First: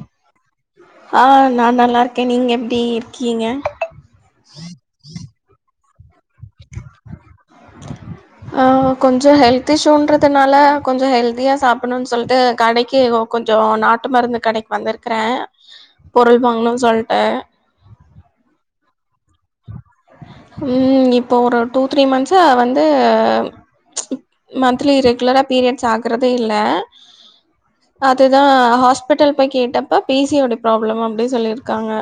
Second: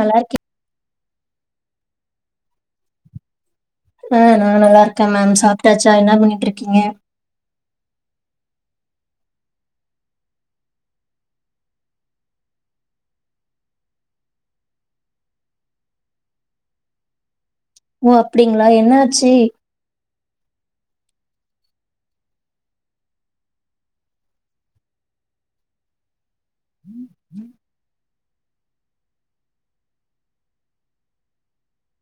நல்லாருக்கே ஆ நா நல்லா இருக்கே நீங்க எப்டி இருக்கீங்க ஆ நா நல்லாருக்கே மேம் சாப்புட்டாச் நா என்னா பண்ணி டிரீக்கியோ ஆ கொஞ்ச ஹெல்த் இஷூன்றதுனால கொஞ்ச ஹெல்தியா சாப்புணுன் சொல்லிட்டு கடைக்கு கொஞ்ச நாட்டு மருந்து கடைக்கு வந்துருக்கறே பொருள் வாங்கணுன் சொல்லிட்டு ஓ அப்புடிங்ளா என்னாச்சு ம் இப் இப்போ ஒரு டூ த்ரீ மந்த்ஸா வந்து மந்த்லி ரெகுலராக பீரியட்ஸ் ஆகுறது தே இல்ல அதுதா ஹாஸ்பெட்டல் போய் கேட்டப்ப பிசியோடி பிராப்ளம் அப்டி சொல்லிருக்காங்க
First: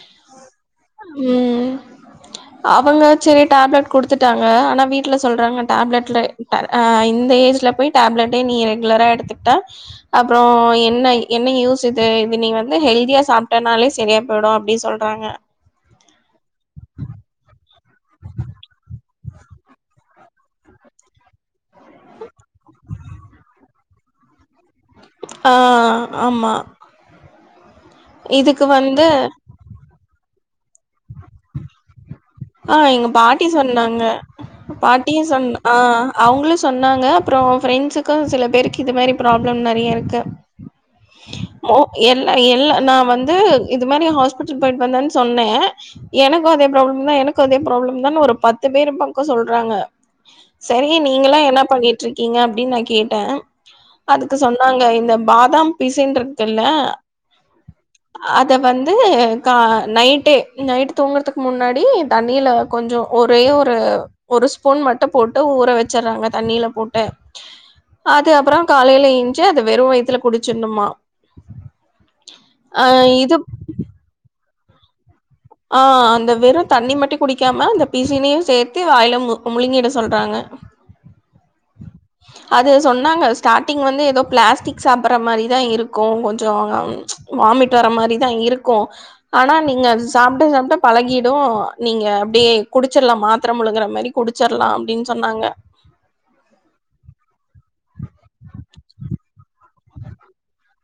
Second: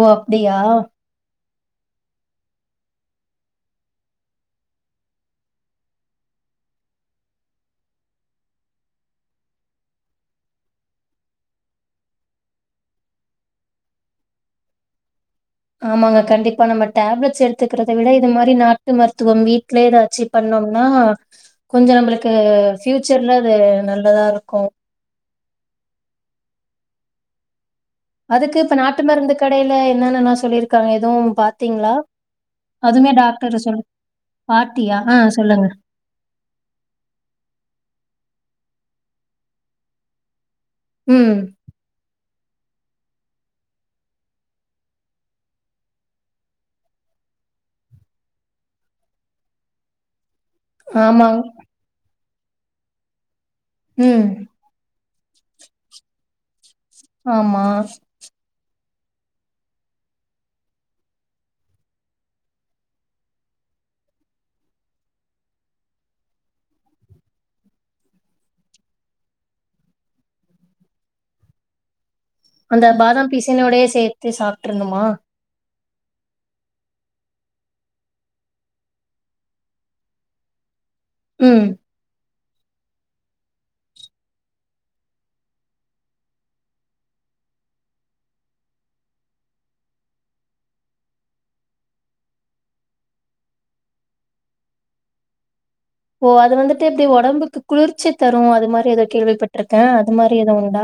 ஓ அப்டியா ம் அவுங்க சரி டேப்லெட் குடுத்துட்டாங்க ஆனா வீட்ல சொல்றாங்க டேப்லெட்ல ஆ ஹ இந்த ஏஜ்ல போய் டேப்லெட்டே நீ ரெகுலரா எடுத்துக்கிட்ட அப்புறம் என்ன என்ன யூஸ் இது இது நீ வந்து ஹெல்தியா சாப்டனாலே சரியா போயிடும் அப்புடின்னு சொல்றாங்க ஆமாங்க கண்டிப்பா நம்ம டேப்லெட்ஸ் எடுத்துக்கறத விட இது மாரி நாட்டு மருத்துவம் வீட்லே எதாச்சி பண்ணோம்னா கொஞ்ச நம்மளுக்கு ஃபியூச்சர்ல அது நல் ல இருக்கும் ஆ ஆமா அதுக்கு இதுக்கு இப்ப நாட்டு வந்து மருந்து கடைல என்ன நா சொல்லிருக்காங்க எதுவும் பாத்தீங்களா ஆ எங்க அதுமே பாட்டி டாக்டர் சொல்லு சொன்னாங்க பாட்டியா ஆ பாட்டியும் சொன் சொல்லுங்க ஆ அவங்களும் சொன்னாங்க அப்புற ஃப்ரண்ட்ஸுக்கு சில பேருக் இது மாரி பிராப்ளம் நெறைய இருக்கு ம் ஓ என் இல்ல நா வந்து இது மாரி ஹாஸ்பிட்டல் போயிட்டு வந்தன் சொன்னே எனக்கு அதே ப்ராப்ளம் தா எனக் கு அதே ப்ராப்ளம் தான் ஒரு பத்து பேரு பக்கொ சொல்றாங்க சரி நீங்கல்லா ஆமாங் என்னா பண்ணிட்ருக் கீங்க அப்டின் நா கேட்டே ம் அதுக்கு சொன்னாங்க இந்த பாதாம் பிசின்ருக்குல்ல ஆமா து கா நைட்டே நைட்டு தூங்கற்துக்கு முன்னாடி தண்ணில கொஞ்சொ ஒரே ஒரு ஒரு ஸ்பூன் மட்டு போட்டு ஊற வச்சறாங்க தண்ணில போட்டு அது அப்பறொ காலைல ஏஞ்சு அது வெறு வயித்துல குடுச்சற்னுமா அந்த பாதாம் பிசினோடயே சேத்து சாப் ட்றனுமா ஆ அந்த வெறு தண்ணி மட்டு குடிக்காம அந்த பிசினையு சேத்து வாயில மு முழுங்கிட சொல்றாங்க ம் அது சொன்னாங்க ஸ்டார்டிங் வந்து எதோ பிளாஸ்டிக் சாப்பற மாரிதா இருக்கு கொஞ்சொ வாமிட் வர மாரிதா இருக்கு ஆனா நீங்க அது சாப்ட சாப்ட பழகிடு நீங்க அப்டியே குடுச்சர்லா மாத்ர முழுங்குற மாரி குடுச்சர்லா அப்டின் சொன்னாங்க து ஒடம்புக்கு குளிர்ச்சி தரு அது மாரி எதோ கேள்விப்பட்ருக்கே அது மாரி எது உண்டா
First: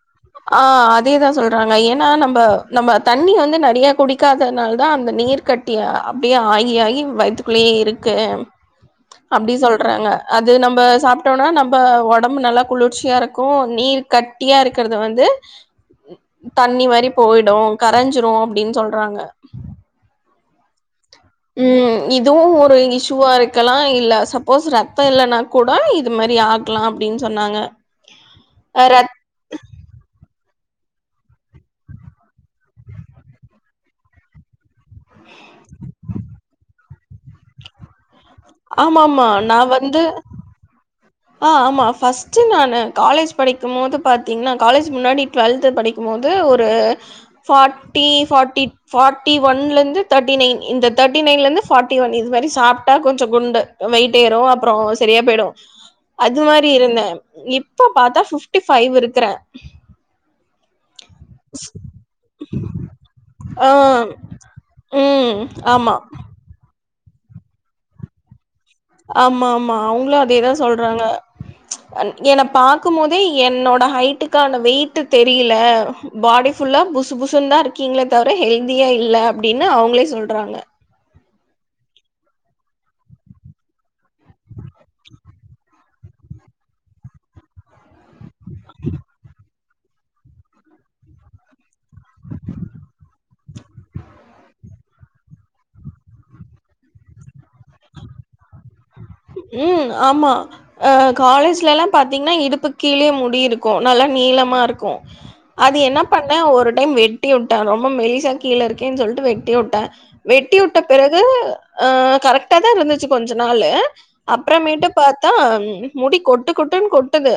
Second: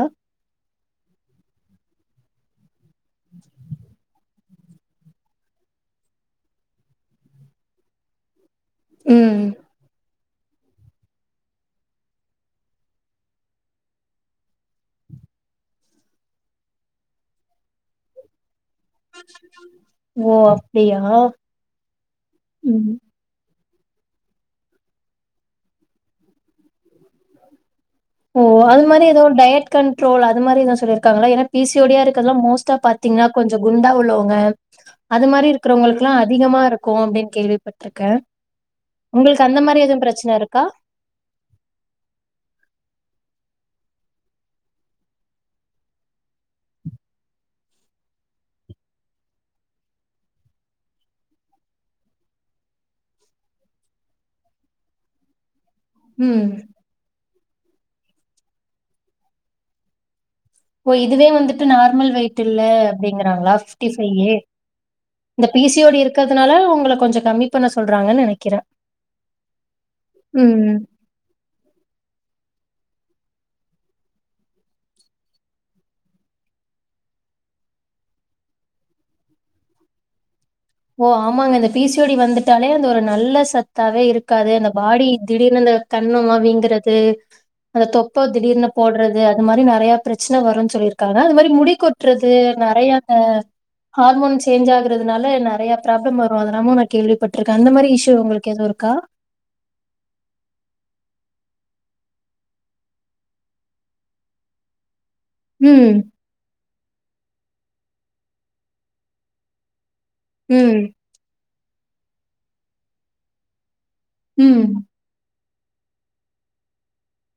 ஆ அதேதா சொல்றாங்க ஏன்னா நம்ப நம்ம தண்ணி வந்து நறைய குடி காதனால் தா அந்த நீர் கட்டி அப்டியே ஆயி ஆயி வயித்துக்குள்ளயே இருக்கு ம் அப்டி சொல்றாங்க அது நம்ப சாப்டோனா நம்ப ஒடம்பு நல்லா குளிர்ச்சியா இருக்கு நீர் கட்டியா இருக் கற்து‌ வந்து தண்ணி மாரி போயிடு கரஞ்சிரு அப்டின் ஓ நீயா ம் இதுவு ஒரு இஷுவா இரு க்கலா இல்ல சப்போஸ் ரத்தொ இல்லன்னா கூட இது மாரி ஆகலா அப்டின் சொன்னாங்க ஓ அது அ மாரி ரத் எதோ டயட் கன்ட்ரோல் அது மாரி எதா சொல்லிருக்காங்கலா ஏனா பி சி ஓ டி யா இருக்கதுல்லா மோஸ்ட்டா பாத்தீங்னா கொஞ்சொ குண்டா உள்ளவுங்க அது மாரி இருக்குறவுங்களுக்லா அதிகமா இரு க்கு அப்டின் கேள்விப்பட்ருக்கே ஆமாமா உங்களுக்கு நா அந்த மாரி வந்து எதுவு பிரச்சன இருக்கா அ ஆமா ஃபஸ்ட்டு நானு காலேஜ் படிக்கும் போது பாத்தீங்னா காலேஜ் முன்னாடி ட்வெல்த்து படிக்கும் போது ஒரு ஃபார்ட்டி ஃபார்ட்டி ஃபார்ட்டி ஒன்லந்து தேட்டி நைன் இந்த தேட்டி நைன்லெந்து ஃபார்ட்டி ஒன் இது மாரி சாப்டா கொஞ்சொ குண்டு வெயிட் ஏறு அப்றோ சரியா போயிடு அது ம் மாரி இருந்தே இப்ப பாத்தா ஃபிப்டி ஃபைவ் இருக்குறே ஓ இதுவே வந்துட்டு நார்மல் வெயிட் இல்ல அப்படிங்குறாங்களா ஆ ஃபிப்ட்டி ஃபைவ்வே ம் இந்த பீ சி ஆமா. ஓடி இருக்குறதுனால ஒங்களுக்கு கொஞ்ச கம்மி பண்ண சொல்றாங்கன் நெனக்குறே ஆமா ஆமா அவுங்களு அதேதா சொல்றாங்க என்ன பா பாக்கும் போதே என்னோட ஹைட்டுக்கான வெய்டு தெரியல பாடி ஃபுல்லா புசு புசுனு தா இருக்கீங்களே தவிர ஹெல்தியா இல்ல அப்டின்னு அவுங்களே சொல்றாங்க ஓ ஆமாங்க இந்த பி சி ஓடி வந்துட்டாலே அந்த ஒரு நல்ல சத்தாவே இருக்காது அந்த பாடி திடீர்னு அந்த கண்ணமா வீங்குறது அந்த தொ இப்போ திடீர்னு போடுறது அது மாரி ந நெறய பிரச்சன வருனு சொல்லிருக்காங்க அது மாரி முடி கொட்றது நெறய ஹார்மோன் சேஞ்ச் ஆகுறதுனால நெறய ப்ராபளம் வரு அதெல்லாமு நா கேள்விப்பட்டிருக்கே அந்த மாதிரி இஷ்யு உங்களுக்கு எதுவு இருக்கா உம் ஆமா அ காலேஜ்ல எல்லா பாத்தீங்கன்னா இடுப்பு கீழேயே முடிருக்கு நல்லா நீளமா இருக்கு அத ம், என்ன பண்ணே ஒரு டைம் வெட்டி விட் ரொம்ப மெல்லிசா கீழ இருக்கேன்னு சொல்ட்டு வெட்டி விட்டே வெட்டி ம், விட்ட பிறகு அ கரெக்டா தா இருந்துச்சு கொஞ்ச நாளு ம். அப்பறமேட்டு பாத்தா உம் முடி கொட்டு கொட்டுன்னு கொட்டுது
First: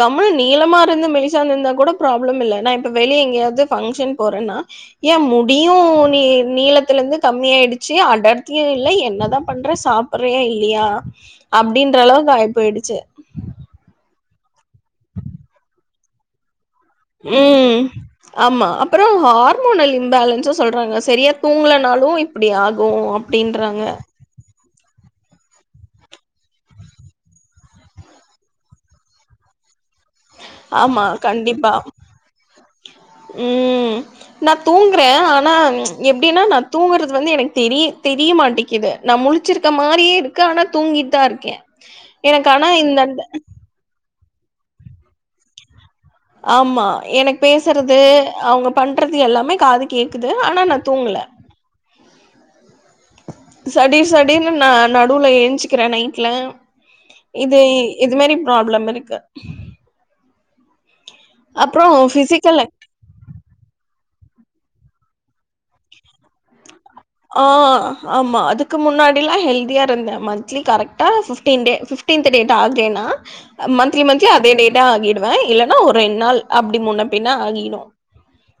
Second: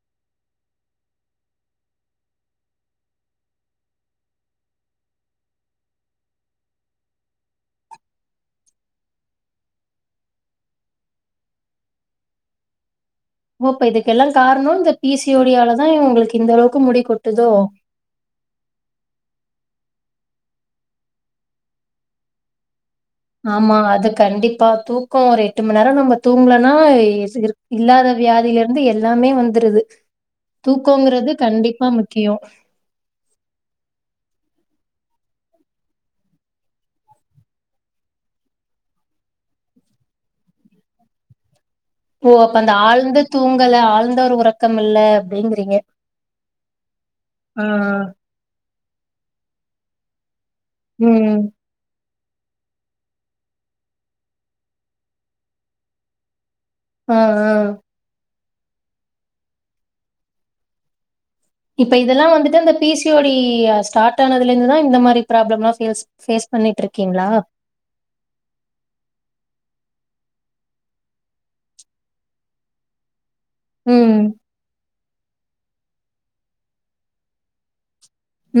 கம்மு நீளமா இருந்து மெலிசா இருந்திருந்தா கூட ப்ராப்ளம் இல்ல நா இப்ப வெளிய எங்கேயாவது பங்ஷன் போறேன்னா ஏ முடியு நீ நீளத்தல இருந்து கம்மிய ஆயிடுச்சு அடர்த்தியு இல்ல என்னதான் பண்ற சாப்டுறியா இல்லையா அப்டீன்ற அளவுக்கு ஆய் போயிடுச்சு ஓ அப்ப இதுக்கெல்லா காரணோ பி சி ஓடி ஆளதா அதா உங்களுக்கு இந்த அளவுக்கு முடி கொட்டுதோ? உம் ஆமா அப்றோ ஹார்மோன்ல்ல பேலன்ஸ்ச சொல்றாங்க சரியா தூங்கனாலு இப்டி ஆகு ஆமா அப்டின்றாங்க அது கண்டிப்பா தூக்கோ ஒரு எட்டு மணி நேரோ நம்ம தூங்கலனா இல்லாத வியாதில இருந்து எல்லாமே வந்துருது ஆமா தூக்கோங்கிறது கண்டிப்பா முக்கியோ உம் நா தூங்குறே ஆன ஆனா எப்டினா நா தூங்குறது வந்து எனக்கு தெரிய தெரிய மாட்டேக்குது நா முழுச்சிருக்க மாரியே இருக்கு ஆனா தூங்கிட்டு தா இருக்கே ஓ எனக்கு அப்ப ஆனா அந்த இந்த ஆழ்ந்த தூங்கல ஆழ்ந்த ஒரு ஒரு தொடக்கம் இல்ல அப்டிங்குறீங்க ஆமா எனக்கு பேசுறது அவுங்க பண்றது எல்லாமே காது கேக்குது ஆனா நா தூங்கல ம் சடிர் சடிர்னு நா நடுவுல எழுஞ்சுக்குறே நைட்ல ஆ ஆ இது இது மாரி ப்ராப்ளம் இருக்கு அப்றோ இப்ப இதெல்லா வந்துட்டு ஃபிசிக்கல் அந்த பி சி ஓடி ஸ்டாட் டானதுலிருந்துதா இந்த மாரி பிராபிளம் எல்லா கேல்ஸ் ஃபேஸ் பண்ணிட்ருக் ஆ ஆமா அதுக்கு முன்னாடி எல்லா ஹெல்தியா இருந்த மந்த்லி கரெக்டா பிஃப்டீன் டே பிஃப்டீன்த்து டேதா ஆகுறேன்னா மந்த்லி ம் மந்த்லி அதே டேதா ஆகிடுவ இல்ல ல்லனா ஒரு ரெண் நாள் அப்டி முன்ன பின்ன ஆகிடு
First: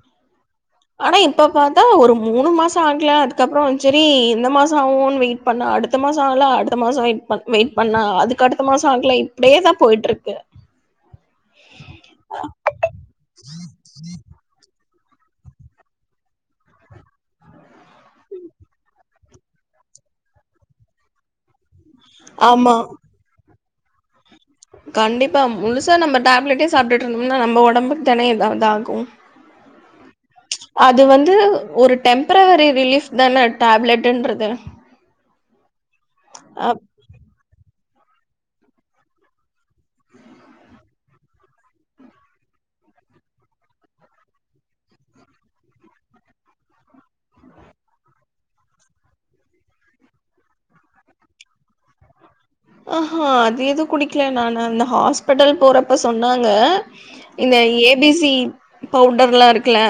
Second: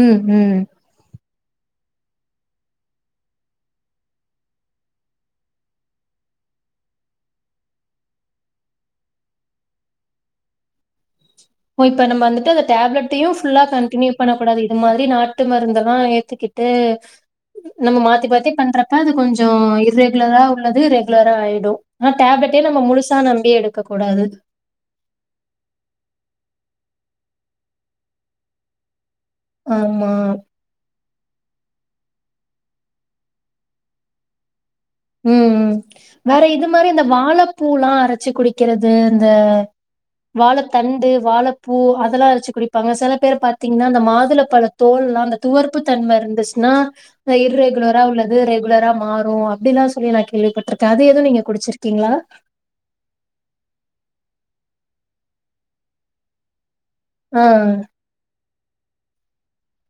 ம் ம் ஆனா இப்ப பாத்தா ஒரு மூணு மாசோ ஆகுல அதுக்கப்புறோ சேரி இந்த மாசோ ஆகுன் வெயிட் பண்ண அடுத்த மாசோ ஆகல அடுத்த மாசோ வெயிட் வெயிட் பண்ண அதுக்கு அடுத்த மாசோ ஆகல இப்டியேதா போயிட்ருக்கு ஓ இப்ப நம்ம வந்துட்டு அந்த டேப்லெட்டையு ஃபுல்லா கண்டினியூ பண்ணக்கூடாது இந்த மாதிரி நாட்டு மருந்தெல்லா ஏத்துக்கிட்டு நம்ம மாத்தி மாத்தி பண்றப்ப அது கொஞ்சோ ர்ரெகுலரா உள்ளது ரெகுலரா ஆயிடு ஆனா டேப்லெட்டே ஆமா நம்ம முழுசா நம்பி எடுக் எடுக்கக் கூடாது கண்டிப்பா முழுசா நம்ம டேப்லெட்டே சாப்டுட்டு இருந்தோம்னா நம்ம ஒடம்புக்கு தானே எதா இது ஆகு ஆமா அது வந்து ஒரு டெம்பரவரி ரிலீஃப் தான டேப்லெட்ன்றது ம் வேற இது மாரி இந்த வாழப்பூலா அரச்சு குடிக்கிறது இந்த வாழத்தண்டு வாழப்பூ அதெல்லா அரச்சு குடிப்பாங்க செல பேர் பாத்தீங்கன்னா அந்த மாதுள பழத் தோல்லா அந்த துவர்பு தன்மைஇருந்துச்சுன்னா இர்ரெகுலரா உள்ளது ரெகுலரா மாறு அப்டில்லாஸ் சொல்லி நா கேள்விப்பட்ருக்க அது எதுவு நீங்க குடுச்சுருக்கீங்களா ஆஹா அது எது குடிக்கல நானு அந்த ஹாஸ்பிட்டல் போறப்ப சொன்னாங்க ஆ இந்த ஏ பி சி பவுடர்ல்லா இருக்குல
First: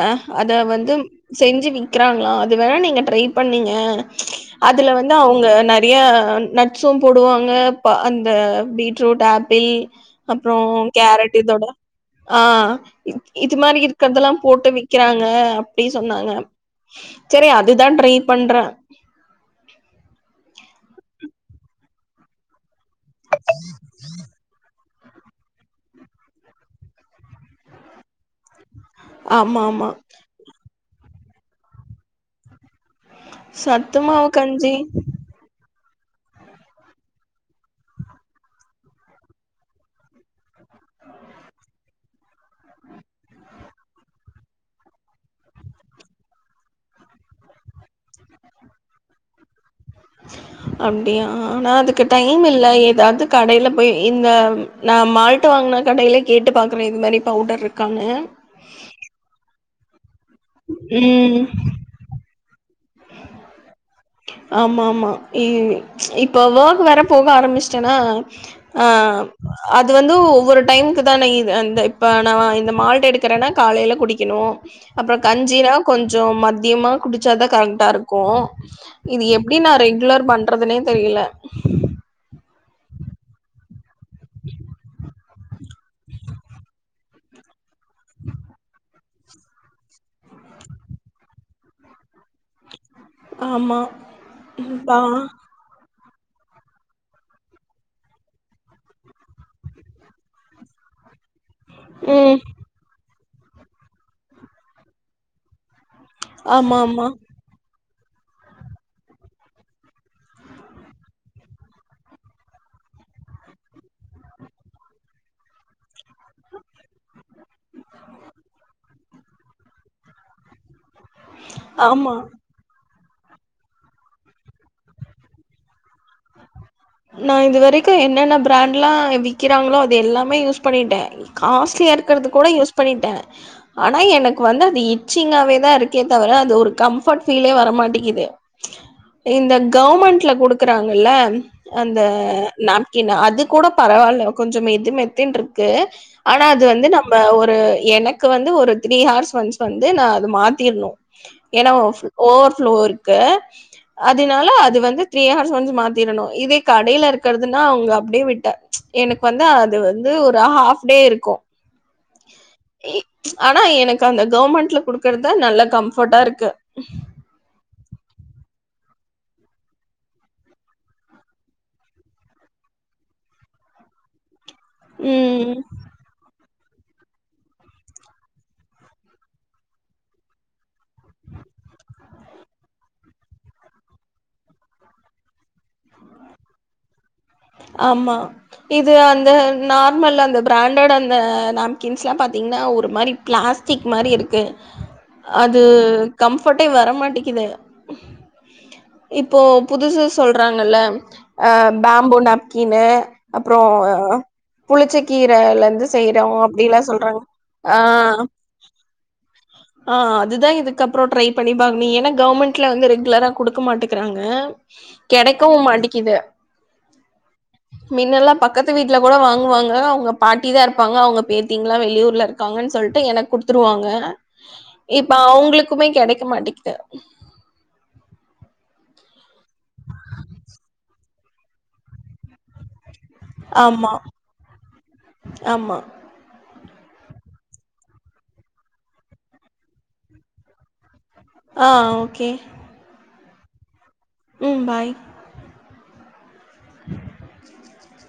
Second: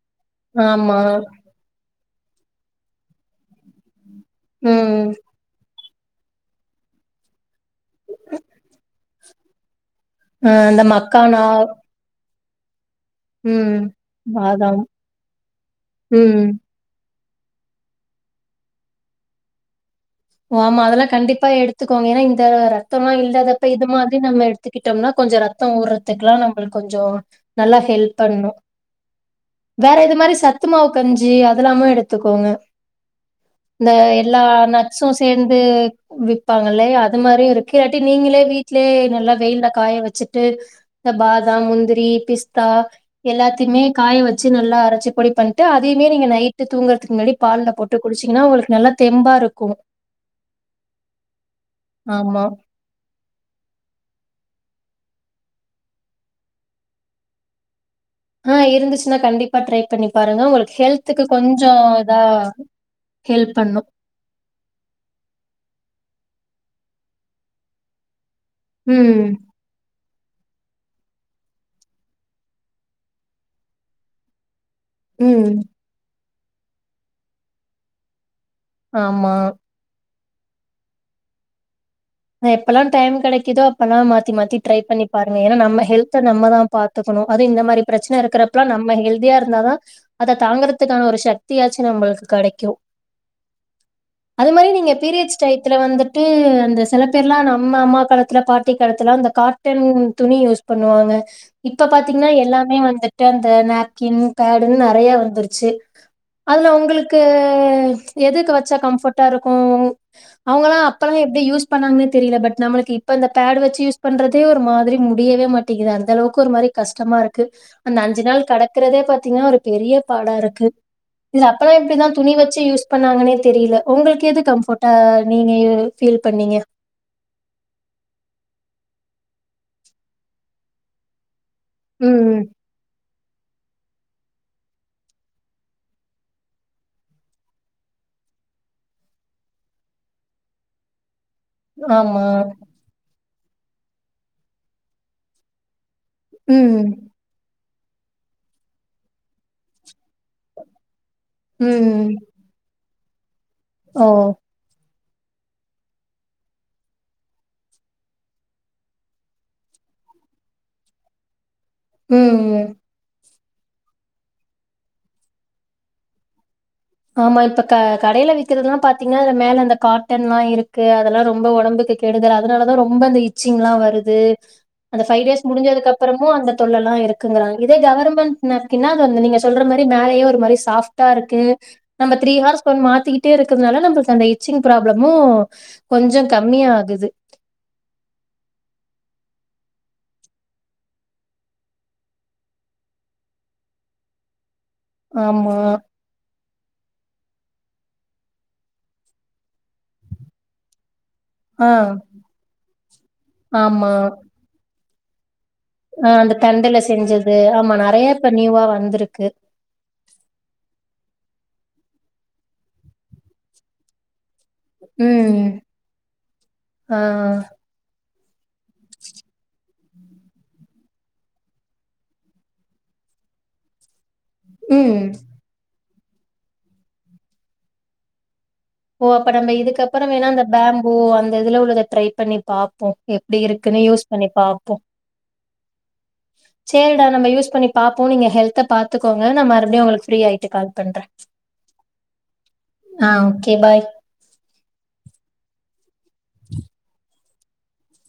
அத வந்து ஆமா செஞ்சு விங் விக்குறாங்களா அது வேணா நீங்க ட்ரை பண்ணிங்க அதுல ம் வந்து அவங்க நற் நறையா நட்ஸும் போடுவாங் ங்க ப அந்த பீட்ரூட் ஏப்பிள் அ அந்த மக்கானா ஆ இது மாரி ம் இருக்குறதெல்லாம் போட்டு பாதாம் விக்கிறாங்க அப்டின் சொன்னாங்க ம் சேரியா அதுதா ட்ரை பண்ற ஆமா அதெல்லா கண்டிப்பா எடுத்துக்கோங்க ஏனா இந்த ர இரத்தமு இல்லாத அப்ப இது மாதிரி நம்ம எடுத்துக் கிட்டோம்னா கொஞ்சோ ரத்தோ ஊறதுக்கெல்லா நம்ளுக் கொஞ்சோ நல்லா ஹெல்ப் பண்ணு ஆமா ஆமா வேற இது மாரி ச த்துமா கஞ்சி அதெல்லாமு எடுத்துக்கோங்க சத்துமாவு கஞ்சி ந்து விப்பாங்கல்லியா அது மாரியு இருக்கு இல்லாட்டி நீங்களே வீட்லயே நல்லா வெயில காய வச்சுட்டு இந்த பாதாம் முந்திரி பிஸ்தா எல்லாத்திமே காய வச்சு நல்லா அரைச்சி பொடி பண்ணிட்டு அதையுமே நீங்க நைட்டு தூங்குறதுக்கு முன்னாடி பால்ல போட்டு குடிச்சீங்கன்னா உங்களுக்கு நல்லா தெம்பா இருக்கு அப்பிடியா ஆனா அதுக்கு டைம் ஆமா இல்ல ஏதாது கடையில போய் இந்த நா மால்ட்டு வாங்கினா கடையிலே கேட்டு பாக்குறே இது மாரி பவுடர் இருக் ஆ இருந்துச்சுன்னா கண்டிப் ப்பா ட்ரை பண்ணிப் பாருங்க உங்களுக்கு ஹெல்த்துக்கு ம் கொஞ்சோ இதா ஹெல்ப் பண்ணு ஆமா ஆமா இ இப் ப்போ ஒர்க் வேற போக ஆரம்மிச்சட்டன்னா அ ம் அது வந் ந்து ஒவ்வொரு டைமுக்குதா இது இந்த இப்ப ஆனா வா இந்த மால்ட் எடுக்கிறேன்னா காலையில குடிக்கனு அப்புறோ ம் கஞ்சினா கொஞ்ச் சோ மத்தியமா குடிச்சாதா கா ட்டா இருக்கோ இது ஆமா எப்பிடி நா ரெகுலர் பண்றதுனே தெரியல எப்பெல்லா டைம் கெடைக்குதோ அப் ப்பன்னா மாத்தி மாத்தி ட்ரை பண்ணி பாருங்க ஏன்னா நம்ம ஹெல்த நம்மதா பாத்துக்கனோ அது இந்த மாரி பிரச்சன இருக்கிறப்பல்லா நம்ம ஹெ்த் ஹெல்தியா இருந்த தா அத தாங்குறதுக்கான ஒரு சத்தியாச்சு நம்பளுக்கு கடைக்கு ஆமா அது மாரி நீங்க பா பீரியட்ஸ் டையத்துல வந்து ட்டு அந்த சில பேர்லா நம்ம அம்மா காலத்துல பாட்டி காலத்துல அந்த காட்டன் துணி யூஸ் பண்ணுவாங்க இப்ப பாத்தீங்கன்னா ம் எல்லாமே வந்து ட்ட அந்த நாப்கின் பேடுன்னு நெறைய வந்துருச்சி அதுல ஆமா ஆமா உங்களுக்கு எதுக்கு வச்சா கம்ஃபர்ட்டா இருக்கோ அவங்கல்லா அப்பெல்லா எப்பிடி யூஸ் பண்ணாங்கன்னே தெரியல பட் நம்மளுக்கு இப்ப அந்த பேட் வச்சி யூஸ் பண்றதே ஒரு மாதிரி முடியவேமாட்டேங்குது அந்த அளவுக்கு ஒரு மாரி கஷ்டமா இருக்கு அந்த அஞ்சு நாள் கடக்குறதே பாத்தீங்கன்னா ஒரு பெரிய பாடா இருக்கு இதுல அப்போல்லா இப்டிதா ஆமா துணி வெச்சு யூஸ் பன்னாங்கனே தெரியில உங்களுக்கு எது கம்ஃபர்ட்டா நீங்க ஃபீல் பண்ணீங்க நா இது வரைக்கு என்னென்ன பிராண்ட்லா விக்கிறாங்களோ அது எல்லாமே யூஸ் பண்ணிட்ட காஸ்ட்லியா இருக்குறது ம் கூட யூஸ் பண்ணிட்ட ஆனா எனக் கு வந்து அது இச்சிங்காவே தா இருக்கே தவுர அது ஒரு கம்பர்ட் ஃபிலே வர மாட்டிங்குது இந்த கவர்மெண்ட்ல குடுக்குறாங்கல்ல அந்த ஆமா நேப்கின் அது கூட பரவால்ல கொஞ்சோ மெதுமெத்துனு இருக்கு ஆனா அது ம் வந்து நம்ம ஒரு எனக்கு வந்து ஒரு த்ரீ ஹார்ஸ் ஒன்ஸ் வந்து நா அது மாத்திர்ணு ஏன்னா ம் ஓவர்ஃப்ளோ இருக் க்க ஓ அதனால அது வந்து த்ரீஹார்ஸ் ஒன்ஸ் மாத்திரணு இது கடைல இருக்குறதுன்னா அவங்க அப்டியே விட்ட எனக்கு வந்து அது வந்து ஒரு ஹாஃப் டே இருக்கு ம் ம் ஆனா எனக்கு அந்த கவர்மெண்ட்ல குடுக்குறதா நல்ல கம்ஃபர்ட்டா இருக்கு ஆமா இப்ப க கடைல விக் இருக்குறதெல்லா பாத்தீங்கன்னா அதுல மேல அந்த காட்டன் எல்லா இருக்கு அதெல்லா ரொம்ப ஒடம்புக்கு கெடுதல் அதனாலதா ரொம்ப அந்த இச்சிங் எல்லா வருது அந்த ஃபைவ் டேஸ் ம் முடுஞ்சதுக்குப்புறமு அந்த தொல்லல்லா இருக்குங்குறாங்க இதே கவர்மெண்ட் நேப்கின்னா அது வந்து நீங்க சொல்ற மாரி மேலயே ஒரு மாரி சாஃப்ட்டா இருக்கு நம்ம த்ரீ ஹவர் ஒண்ண மாத்திக்கிட்டே இருக்குறனால நம்மளுக்கு அந்த இச்சிங் பிராபுளமு கொஞ்சோ கம்மியா ஆகுது ஆமா இது அந்த நார்மல் அந்த பிரேண்டட் அந்த நேப்கின்ஸ்லா பாத்தீங்கன்னா ஒரு மாரி பிளாஸ்டிக் மாரி இருக்கு ஆமா அது கம்ஃபர்ட்டே வரமாட்டேக்குது இப்போ புதுசு சொல்றாங்கல்ல அ ஆ பேம்போ நேப் கின்னு அப்புறோ ஆமா ஃபுள்ச்செக் ல இருந்து ஆ செய்றோ அந்த அப்டில்லா தண்டுல சொல்றாங்க செஞ்சது ஆமா ஆ நெறைய இப்ப நியூவா வந்திருக்கு ஆ அதுதா இதுக்கப்புறோ ட்ரை பண்ணி பாங் நீ ஏன்னா கவர்மெண்ட்ல வந்து ரெகுலராக குடுக்க மாட்டிக்குறாங்க ம் கெடைக்கவு மாட்டிக்குது ஆ மின்னல்லா பக்கத்து வீட்ல கூட வாங்குவாங்க அவங்க பாட்டி தா இருப்பாங்க அவங்க பேத்திங்களா வெளியூர்ல இருக்காங்கன் சொல்ட்டு எனக் குடுத்துருவாங்க ம் இப்ப அவங்களுக்குமே கெடைக்க மாட்டெக்குது போவப் இப்ப நம்ம இதுக்கப்புறோ வேன்னா அந்த பேம்பு அந்த இந்த இதுல உள்ளத ட்ரை பண்ணி பாப்போ எப்டி இருக்குன்னு ஆமா யூஸ் பண்ணி பாப்போ ஆமா சேரிடா நம்ம யூஸ் பன்னி பாப்போ நீங்க ஹெல்த்த பாத்துக்கங்க நா மறுபடியு உங்ளுக்கு ஃப்ரீயாய்ட்டு கால் பண்றே ஆ ஓகே ஆ ஓகே ஏ பாய் உ பாய் [unintelligible]